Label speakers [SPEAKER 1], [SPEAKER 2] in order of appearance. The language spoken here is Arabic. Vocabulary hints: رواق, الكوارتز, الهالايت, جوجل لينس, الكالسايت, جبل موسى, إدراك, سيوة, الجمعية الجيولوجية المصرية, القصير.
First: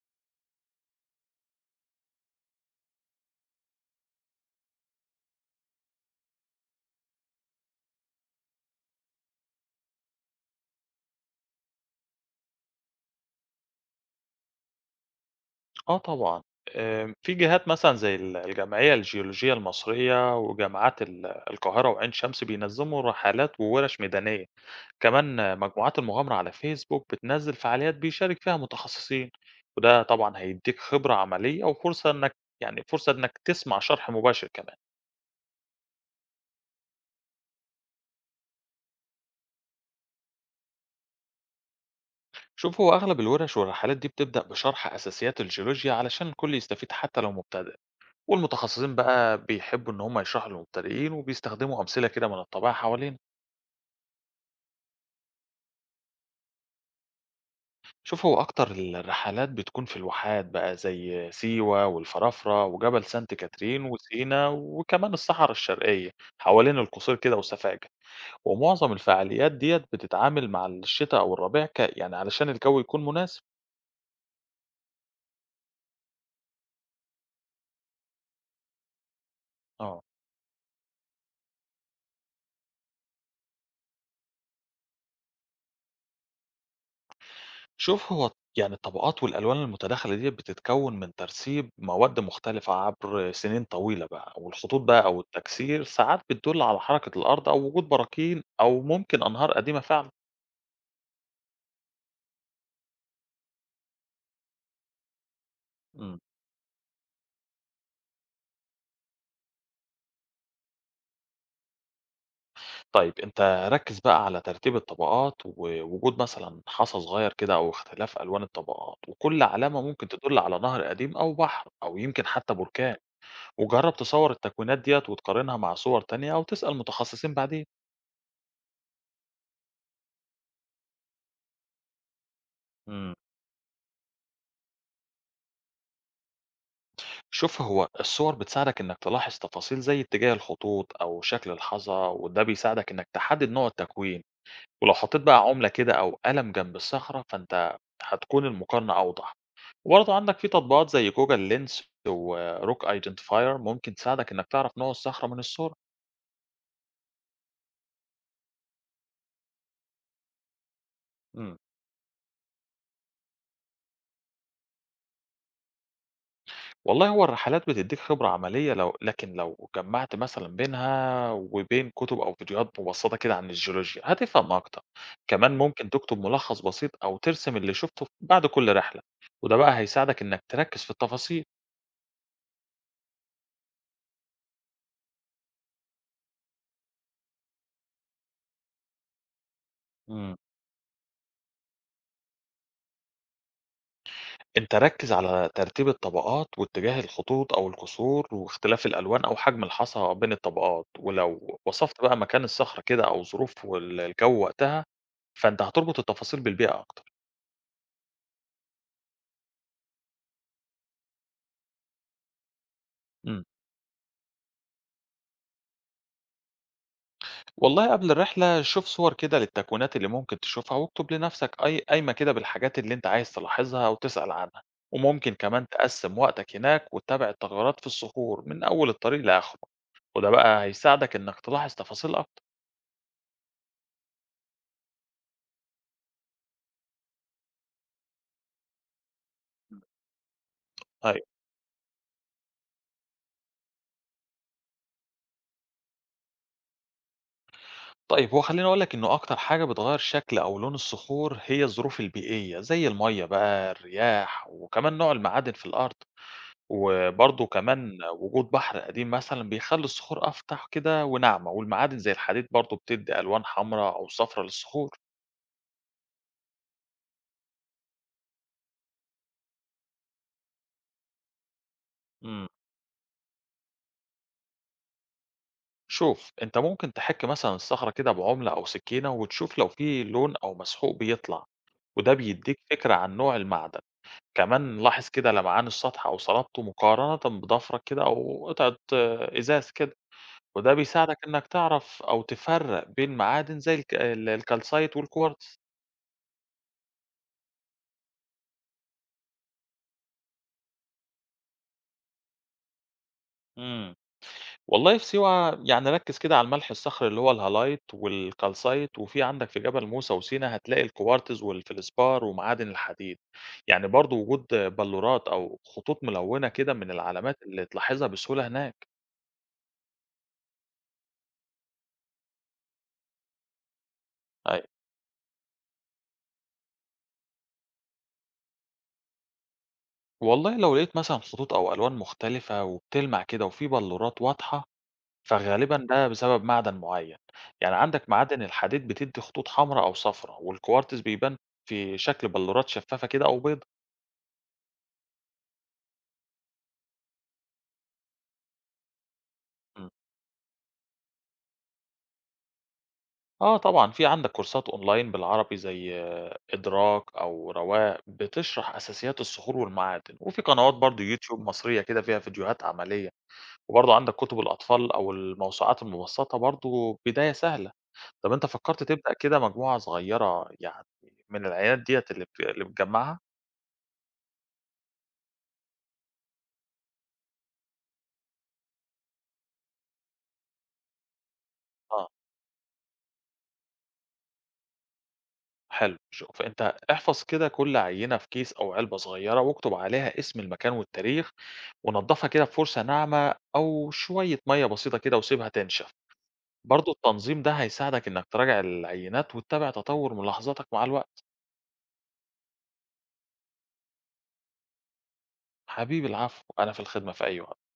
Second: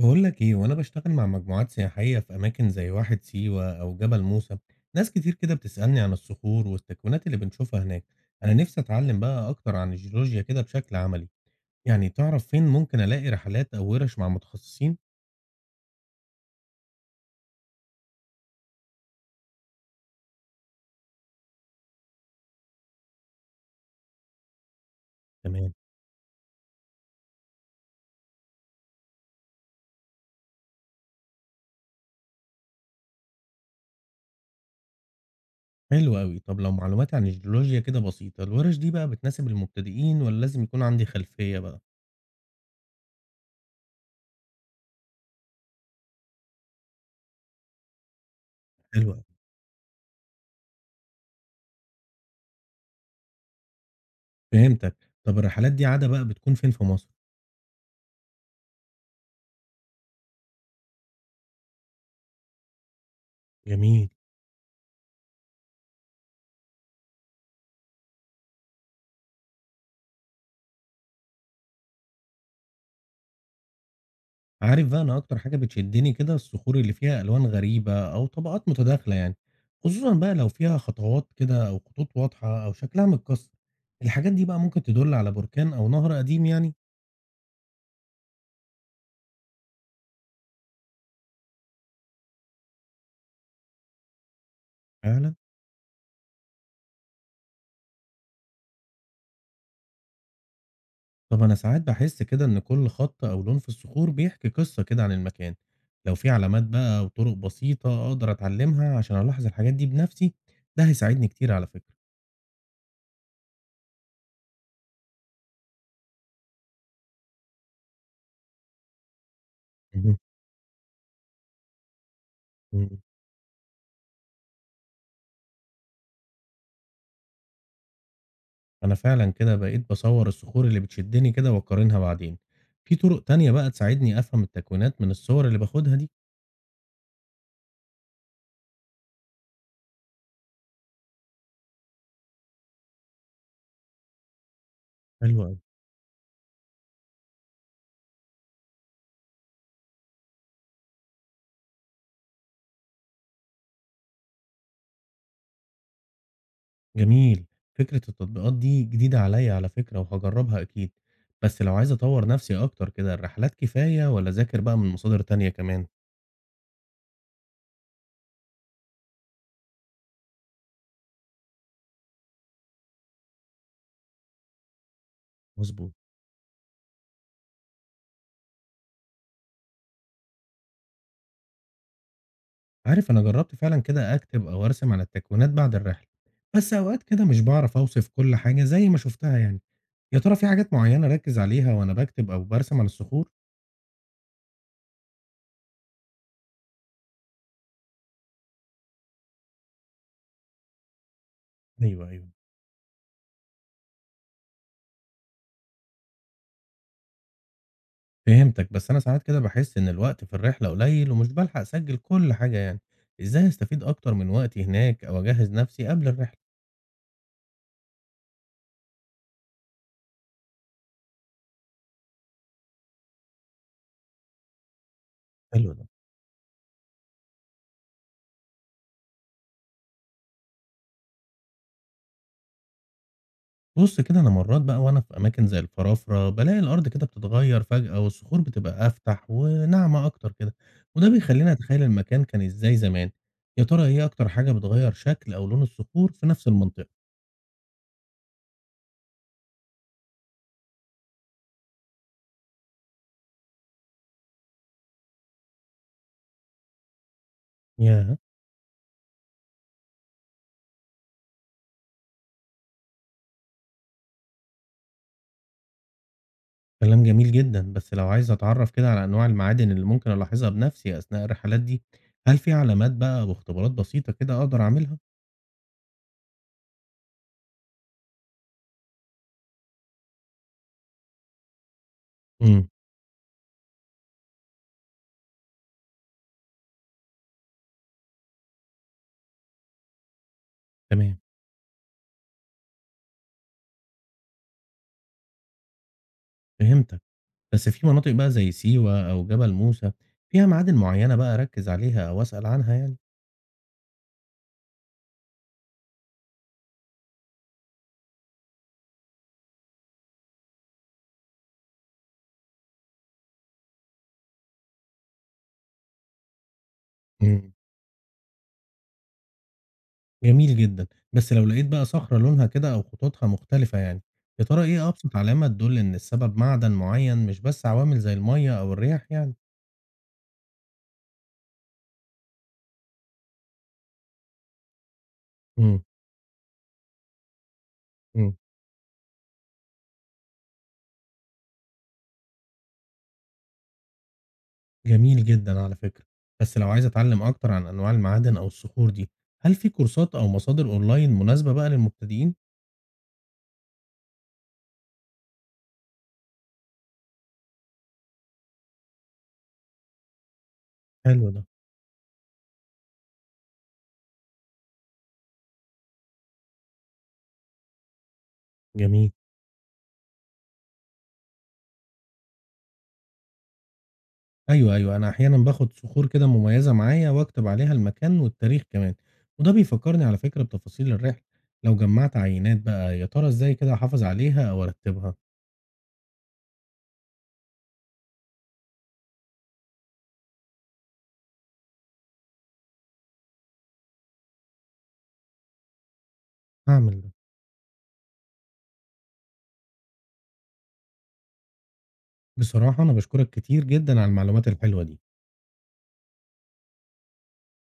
[SPEAKER 1] بقول لك ايه، وانا بشتغل مع مجموعات سياحية في اماكن زي واحد سيوة او جبل موسى، ناس كتير كده بتسألني عن الصخور والتكوينات اللي بنشوفها هناك. انا نفسي اتعلم بقى اكتر عن الجيولوجيا كده بشكل عملي. يعني تعرف فين ممكن الاقي رحلات او ورش مع متخصصين؟
[SPEAKER 2] آه طبعًا، في جهات مثلًا زي ال الجمعية الجيولوجية المصرية وجامعات القاهرة وعين شمس بينظموا رحلات وورش ميدانية، كمان
[SPEAKER 1] تمام.
[SPEAKER 2] مجموعات المغامرة على فيسبوك بتنزّل فعاليات بيشارك فيها متخصصين، وده طبعًا هيدّيك خبرة عملية وفرصة إنك يعني فرصة إنك تسمع شرح مباشر كمان.
[SPEAKER 1] حلو قوي. طب لو معلومات عن الجيولوجيا كده بسيطة، الورش دي بقى بتناسب المبتدئين ولا لازم يكون عندي خلفية بقى؟
[SPEAKER 2] شوف هو أغلب الورش والرحلات دي بتبدأ بشرح أساسيات الجيولوجيا علشان الكل يستفيد حتى لو مبتدئ، والمتخصصين
[SPEAKER 1] حلو قوي.
[SPEAKER 2] بقى بيحبوا إن هم يشرحوا للمبتدئين وبيستخدموا أمثلة كده من الطبيعة حوالينا.
[SPEAKER 1] فهمتك. طب الرحلات دي عادة بقى بتكون فين في مصر؟
[SPEAKER 2] شوف هو أكتر الرحلات بتكون في الواحات بقى زي سيوة والفرافرة وجبل سانت كاترين
[SPEAKER 1] جميل.
[SPEAKER 2] وسينا وكمان الصحراء الشرقية حوالين القصير كده وسفاجة. ومعظم الفعاليات ديت بتتعامل مع الشتاء أو الربيع ك... يعني علشان الجو يكون مناسب.
[SPEAKER 1] عارف بقى، أنا أكتر حاجة بتشدني كده الصخور اللي فيها ألوان غريبة أو طبقات متداخلة يعني.
[SPEAKER 2] اه،
[SPEAKER 1] خصوصا بقى لو فيها خطوات كده أو خطوط واضحة أو شكلها متكسر. الحاجات دي بقى ممكن تدل على بركان أو نهر قديم يعني.
[SPEAKER 2] شوف هو يعني الطبقات والألوان المتداخلة ديت بتتكون من ترسيب مواد مختلفة عبر سنين طويلة بقى، والخطوط بقى أو
[SPEAKER 1] فعلا.
[SPEAKER 2] التكسير ساعات بتدل على حركة الأرض أو وجود براكين أو ممكن أنهار قديمة فعلا.
[SPEAKER 1] طب أنا ساعات بحس كده إن كل خط أو لون في الصخور بيحكي قصة كده عن المكان. لو
[SPEAKER 2] مم.
[SPEAKER 1] في علامات بقى وطرق بسيطة أقدر أتعلمها عشان ألاحظ الحاجات دي بنفسي، ده هيساعدني كتير على فكرة.
[SPEAKER 2] طيب أنت ركّز بقى على ترتيب الطبقات، ووجود مثلًا حصى صغير كده أو اختلاف ألوان الطبقات، وكل علامة ممكن تدل على نهر قديم أو بحر أو يمكن حتى بركان،
[SPEAKER 1] مهم.
[SPEAKER 2] وجرّب تصوّر التكوينات ديّة وتقارنها مع صور تانية أو تسأل متخصصين بعدين.
[SPEAKER 1] أنا فعلًا كده بقيت باصوّر الصخور اللي بتشدني كده وأقارنها بعدين. في
[SPEAKER 2] امم.
[SPEAKER 1] طرق تانية بقى تساعدني أفهم التكوينات من الصور اللي باخدها دي؟
[SPEAKER 2] شوف هو الصور بتساعدك إنك تلاحظ تفاصيل زي اتجاه الخطوط أو شكل الحصى، وده بيساعدك إنك تحدد نوع التكوين، ولو حطيت بقى
[SPEAKER 1] حلو أوي.
[SPEAKER 2] عُملة كده أو قلم جنب الصخرة، فأنت هتكون المقارنة أوضح. وبرضه عندك في تطبيقات زي جوجل لينس وروك ايدنتيفاير ممكن تساعدك انك تعرف نوع الصخرة من الصورة.
[SPEAKER 1] جميل. فكرة التطبيقات دي جديدة عليّا على فكرة، وهاجرّبها أكيد.
[SPEAKER 2] امم
[SPEAKER 1] بس لو عايز أطوّر نفسي أكتر كده، الرحلات كفاية والّا أذاكر بقى من مصادر تانية كمان؟
[SPEAKER 2] والله هو الرحلات بتديك خبرة عملية لكن لو جمعت مثلا بينها وبين كتب أو فيديوهات مبسطة كده عن الجيولوجيا هتفهم أكتر. كمان ممكن
[SPEAKER 1] مضبوط.
[SPEAKER 2] تكتب ملخص بسيط أو ترسم اللي شفته بعد كل رحلة، وده بقى هيساعدك إنك تركز في التفاصيل.
[SPEAKER 1] عارف، أنا جرّبت فعلًا كده أكتب أو أرسم عن التكوينات بعد الرحلة، بس أوقات كده مش باعرف أوصف كل حاجة زي ما شُفتها يعني. يا ترى في حاجات معيّنة أركّز عليها وأنا باكتب أو بارسم عن الصخور؟
[SPEAKER 2] أنت ركّز على ترتيب الطبقات واتجاه الخطوط أو الكسور واختلاف الألوان أو حجم الحصى بين الطبقات، ولو وصفت
[SPEAKER 1] أيوه،
[SPEAKER 2] بقى
[SPEAKER 1] أيوه.
[SPEAKER 2] مكان الصخرة كده أو ظروف الجو وقتها، فأنت هتربط التفاصيل بالبيئة أكتر.
[SPEAKER 1] فهمتك، بس أنا ساعات كده باحس إن الوقت في الرحلة قليل ومش بالحق أسجّل كل حاجة يعني،
[SPEAKER 2] إمم.
[SPEAKER 1] إزاي أستفيد أكتر من وقتي هناك أو أجهّز نفسي قبل الرحلة؟
[SPEAKER 2] والله قبل الرحلة شوف صور كده للتكوينات اللي ممكن تشوفها واكتب لنفسك أي قايمة كده بالحاجات اللي أنت عايز تلاحظها أو تسأل عنها، وممكن كمان
[SPEAKER 1] حلو ده.
[SPEAKER 2] تقسّم وقتك هناك وتتابع التغيرات في الصخور من أول الطريق لآخره، وده بقى هيساعدك إنك تلاحظ تفاصيل أكتر.
[SPEAKER 1] بُص كده، أنا مرّات بقى وأنا في أماكن زي الفرافرة بالاقي الأرض كده بتتغيّر فجأة والصخور بتبقى أفتح وناعمة أكتر كده، وده
[SPEAKER 2] أيوه.
[SPEAKER 1] بيخلّيني أتخيّل المكان كان إزاي زمان. يا ترى إيه أكتر حاجة بتغيّر شكل أو لون الصخور في نفس المنطقة؟
[SPEAKER 2] طيب هو خلّيني أقول لك إنه أكتر حاجة بتغيّر شكل أو لون الصخور هي الظروف البيئية، زي المَيّة بقى، الرياح، وكمان نوع المعادن في الأرض، وبرضه كمان
[SPEAKER 1] ياه!
[SPEAKER 2] وجود بحر قديم مثلًا بيخلّي الصخور أفتح كده وناعمة، والمعادن زي الحديد برضه بتدّي ألوان حمرا أو صفرا للصخور.
[SPEAKER 1] كلام جميل جدًا، بس لو عايز أتعرّف كده على أنواع المعادن اللي ممكن ألاحظها بنفسي أثناء الرحلات دي، هل
[SPEAKER 2] إمم.
[SPEAKER 1] في علامات بقى واختبارات بسيطة كده أقدر أعملها؟
[SPEAKER 2] شوف، أنت ممكن تحِك مثلًا الصخرة كده بعُملة أو سكينة وتشوف لو في لون أو مسحوق بيطلع، وده بيدّيك
[SPEAKER 1] إمم.
[SPEAKER 2] فكرة عن نوع المعدن. كمان لاحظ كده لمعان السطح أو صلابته مقارنة بضفرك كده أو قطعة إزاز كده، وده بيساعدك
[SPEAKER 1] تمام.
[SPEAKER 2] إنك تعرف أو تفرق بين معادن زي ال الكالسايت والكوارتز.
[SPEAKER 1] فهمتك، بس في مناطق بقى زي سيوة أو جبل موسى فيها معادن معيّنة بقى أركّز عليها أو أسأل عنها يعني؟
[SPEAKER 2] امم والله في سيوة يعني ركز كده على الملح الصخري اللي هو الهالايت والكالسايت، وفي عندك في جبل موسى وسينا هتلاقي الكوارتز والفلسبار ومعادن الحديد. يعني برضو وجود بلورات أو خطوط ملونة كده من العلامات
[SPEAKER 1] إمم.
[SPEAKER 2] اللي تلاحظها بسهولة هناك.
[SPEAKER 1] جميل جدًا. بس لو لقيت بقى صخرة لونها كده أو خطوطها مختلفة يعني، يا ترى إيه أبسط علامة تدُل إن السبب معدن معيّن مش بس عوامل زي المَيّة أو الرياح يعني؟
[SPEAKER 2] والله لو لقيت مثلًا خطوط أو ألوان مختلفة وبتلمع كده وفي بلورات واضحة،
[SPEAKER 1] إمم.
[SPEAKER 2] فغالبًا ده بسبب معدن معين، يعني عندك
[SPEAKER 1] إمم.
[SPEAKER 2] معادن الحديد بتدي خطوط حمراء أو صفراء، والكوارتز بيبان في شكل بلورات شفافة كده أو بيضة.
[SPEAKER 1] جميل جدًا على فكرة، بس لو عايز أتعلم أكتر عن أنواع المعادن أو الصخور دي، هل في
[SPEAKER 2] إمم.
[SPEAKER 1] كورسات أو مصادر أونلاين مناسبة بقى للمبتدئين؟
[SPEAKER 2] آه طبعًا في عندك كورسات أونلاين بالعربي زي إدراك أو رواق بتشرح أساسيات الصخور والمعادن، وفي قنوات برضه
[SPEAKER 1] حلو
[SPEAKER 2] يوتيوب
[SPEAKER 1] ده.
[SPEAKER 2] مصرية كده فيها فيديوهات عملية، وبرضه عندك كتب الأطفال أو الموسوعات المبسطة برضه بداية سهلة. طب أنت فكّرت
[SPEAKER 1] جميل.
[SPEAKER 2] تبدأ كده مجموعة صغيّرة يعني من العينات ديّة اللي بتجمّعها؟
[SPEAKER 1] أيوه، أيوه، أنا أحيانًا باخد صخور كده مميزة معايا وأكتب عليها المكان والتاريخ كمان، وده بيفكرني على فكرة بتفاصيل الرحلة. لو
[SPEAKER 2] آه،
[SPEAKER 1] جمعت عينات بقى، يا ترى إزاي كده أحافظ عليها أو أرتبها؟
[SPEAKER 2] حلو، شوف أنت احفظ كده كل عينة في كيس أو علبة صغيّرة، واكتب عليها اسم المكان والتاريخ، ونضّفها كده بفرشة ناعمة أو شوية مَيّة بسيطة كده وسيبها تنشف، برضه
[SPEAKER 1] هاعمل ده.
[SPEAKER 2] التنظيم ده هيساعدك إنك تراجع العينات وتتابع تطوّر ملاحظاتك مع الوقت.
[SPEAKER 1] بصراحة أنا باشكرك كتير جدًا على المعلومات الحلوة دي.
[SPEAKER 2] حبيبي العفو، أنا في الخدمة في أي وقت.